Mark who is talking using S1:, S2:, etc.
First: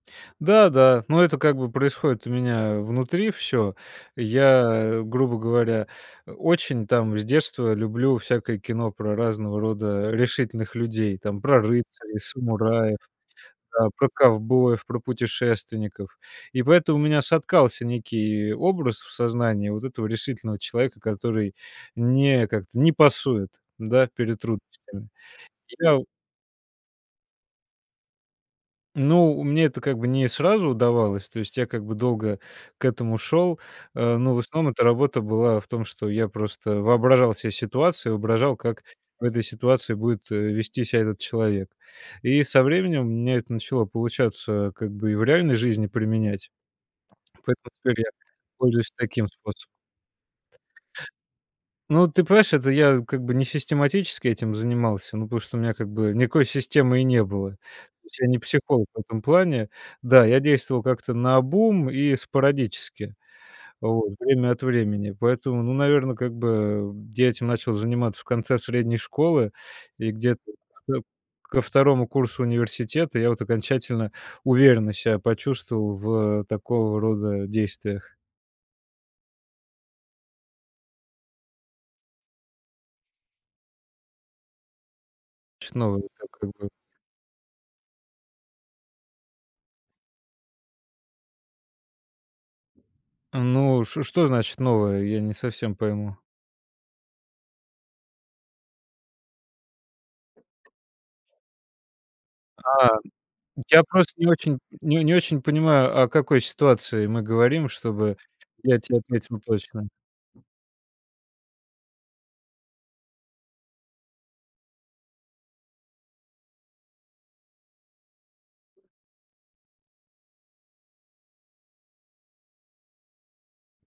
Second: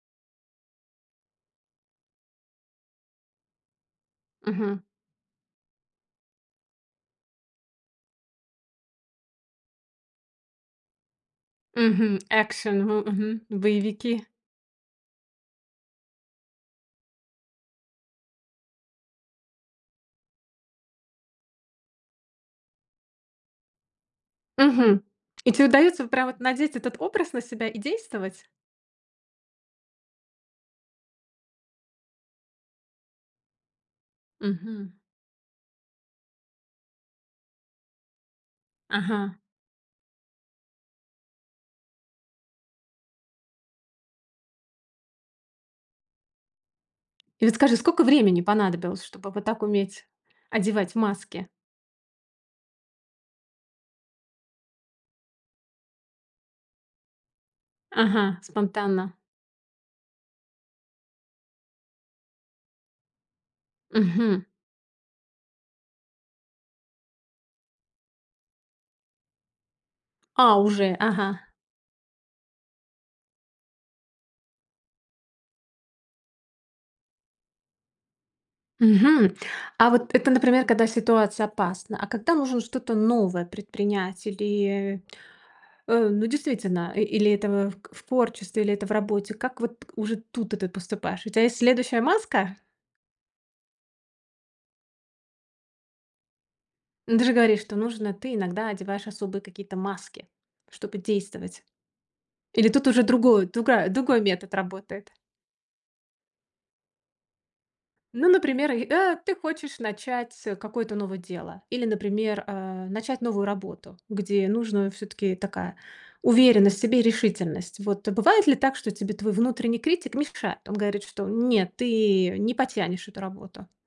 S1: Да да, но это как бы происходит у меня внутри всё.
S2: Мгм.
S1: Я, грубо говоря, э, очень там с детства люблю всякое кино про разного рода решительных людей, там, про рыцарей,
S2: Мгм. Экшн,
S1: самураев,
S2: м, мгм,
S1: да, про
S2: боевики.
S1: ковбоев, про путешественников. И поэтому у меня соткался некий образ в сознании вот этого решительного человека, который не как-то не пасует, да, перед
S2: Мгм.
S1: трудностями.
S2: И тебе
S1: Я в
S2: удаётся прямо вот надеть этот образ на себя и действовать?
S1: Ну, мне это как бы не сразу удавалось, то есть я как бы долго к этому шел, э, но в основном эта
S2: Мгм.
S1: работа была в том, что я просто воображал се ситуацию, воображал, как в
S2: Ага.
S1: этой ситуации будет, э, вести ся этот человек. И со временем у меня это начало получаться как бы и в реальной жизни применять.
S2: И вот
S1: Поэтому
S2: скажи,
S1: теперь
S2: сколько
S1: я
S2: времени
S1: пользуюсь
S2: понадобилось,
S1: таким
S2: чтобы вот так
S1: способом.
S2: уметь одевать маски?
S1: Ну, ты понимаешь, это я как бы не систематически этим занимался, ну, потому что у меня как бы никакой системы и не было. То есть я
S2: Ага,
S1: не психолог в
S2: спонтанно.
S1: этом плане. Да, я действовал как-то наобум и спорадически вот
S2: Мгм.
S1: время от времени. Поэтому, ну, наверно, как бы я этим начал заниматься в конце средней школы. И где-то
S2: А уже,
S1: ко
S2: ага.
S1: ко 2 курсу университета я вот окончательно уверенно ся почувствовал в такого рода действиях.
S2: Мгм. А вот это, например, когда ситуация опасна, а когда нужно что-то новое предпринять, или,
S1: Что-то новое,
S2: э, ну,
S1: как бы.
S2: действительно и или это в к в творчестве, или это в работе, как вот уже тут-то ты поступаешь, у тебя есть следующая маска?
S1: Ну, шо что значит новое, я не совсем пойму.
S2: Ну, ты же говоришь, что нужно. Ты иногда одеваешь особые какие-то маски, чтобы действовать. Или тут
S1: А,
S2: уже другой
S1: я
S2: другая
S1: просто
S2: другой
S1: не
S2: метод
S1: очень не
S2: работает?
S1: не очень понимаю, о какой ситуации мы говорим, чтобы
S2: Ну, например,
S1: я
S2: и,
S1: тебе
S2: э, ты
S1: ответил
S2: хочешь
S1: точно.
S2: начать, э, какое-то новое дело или, например, э, начать новую работу, где нужно всё-таки такая уверенность в себе и решительность. Вот бывает ли так, что тебе твой внутренний критик мешает? Он говорит, что: "Нет, ты не потянешь эту работу".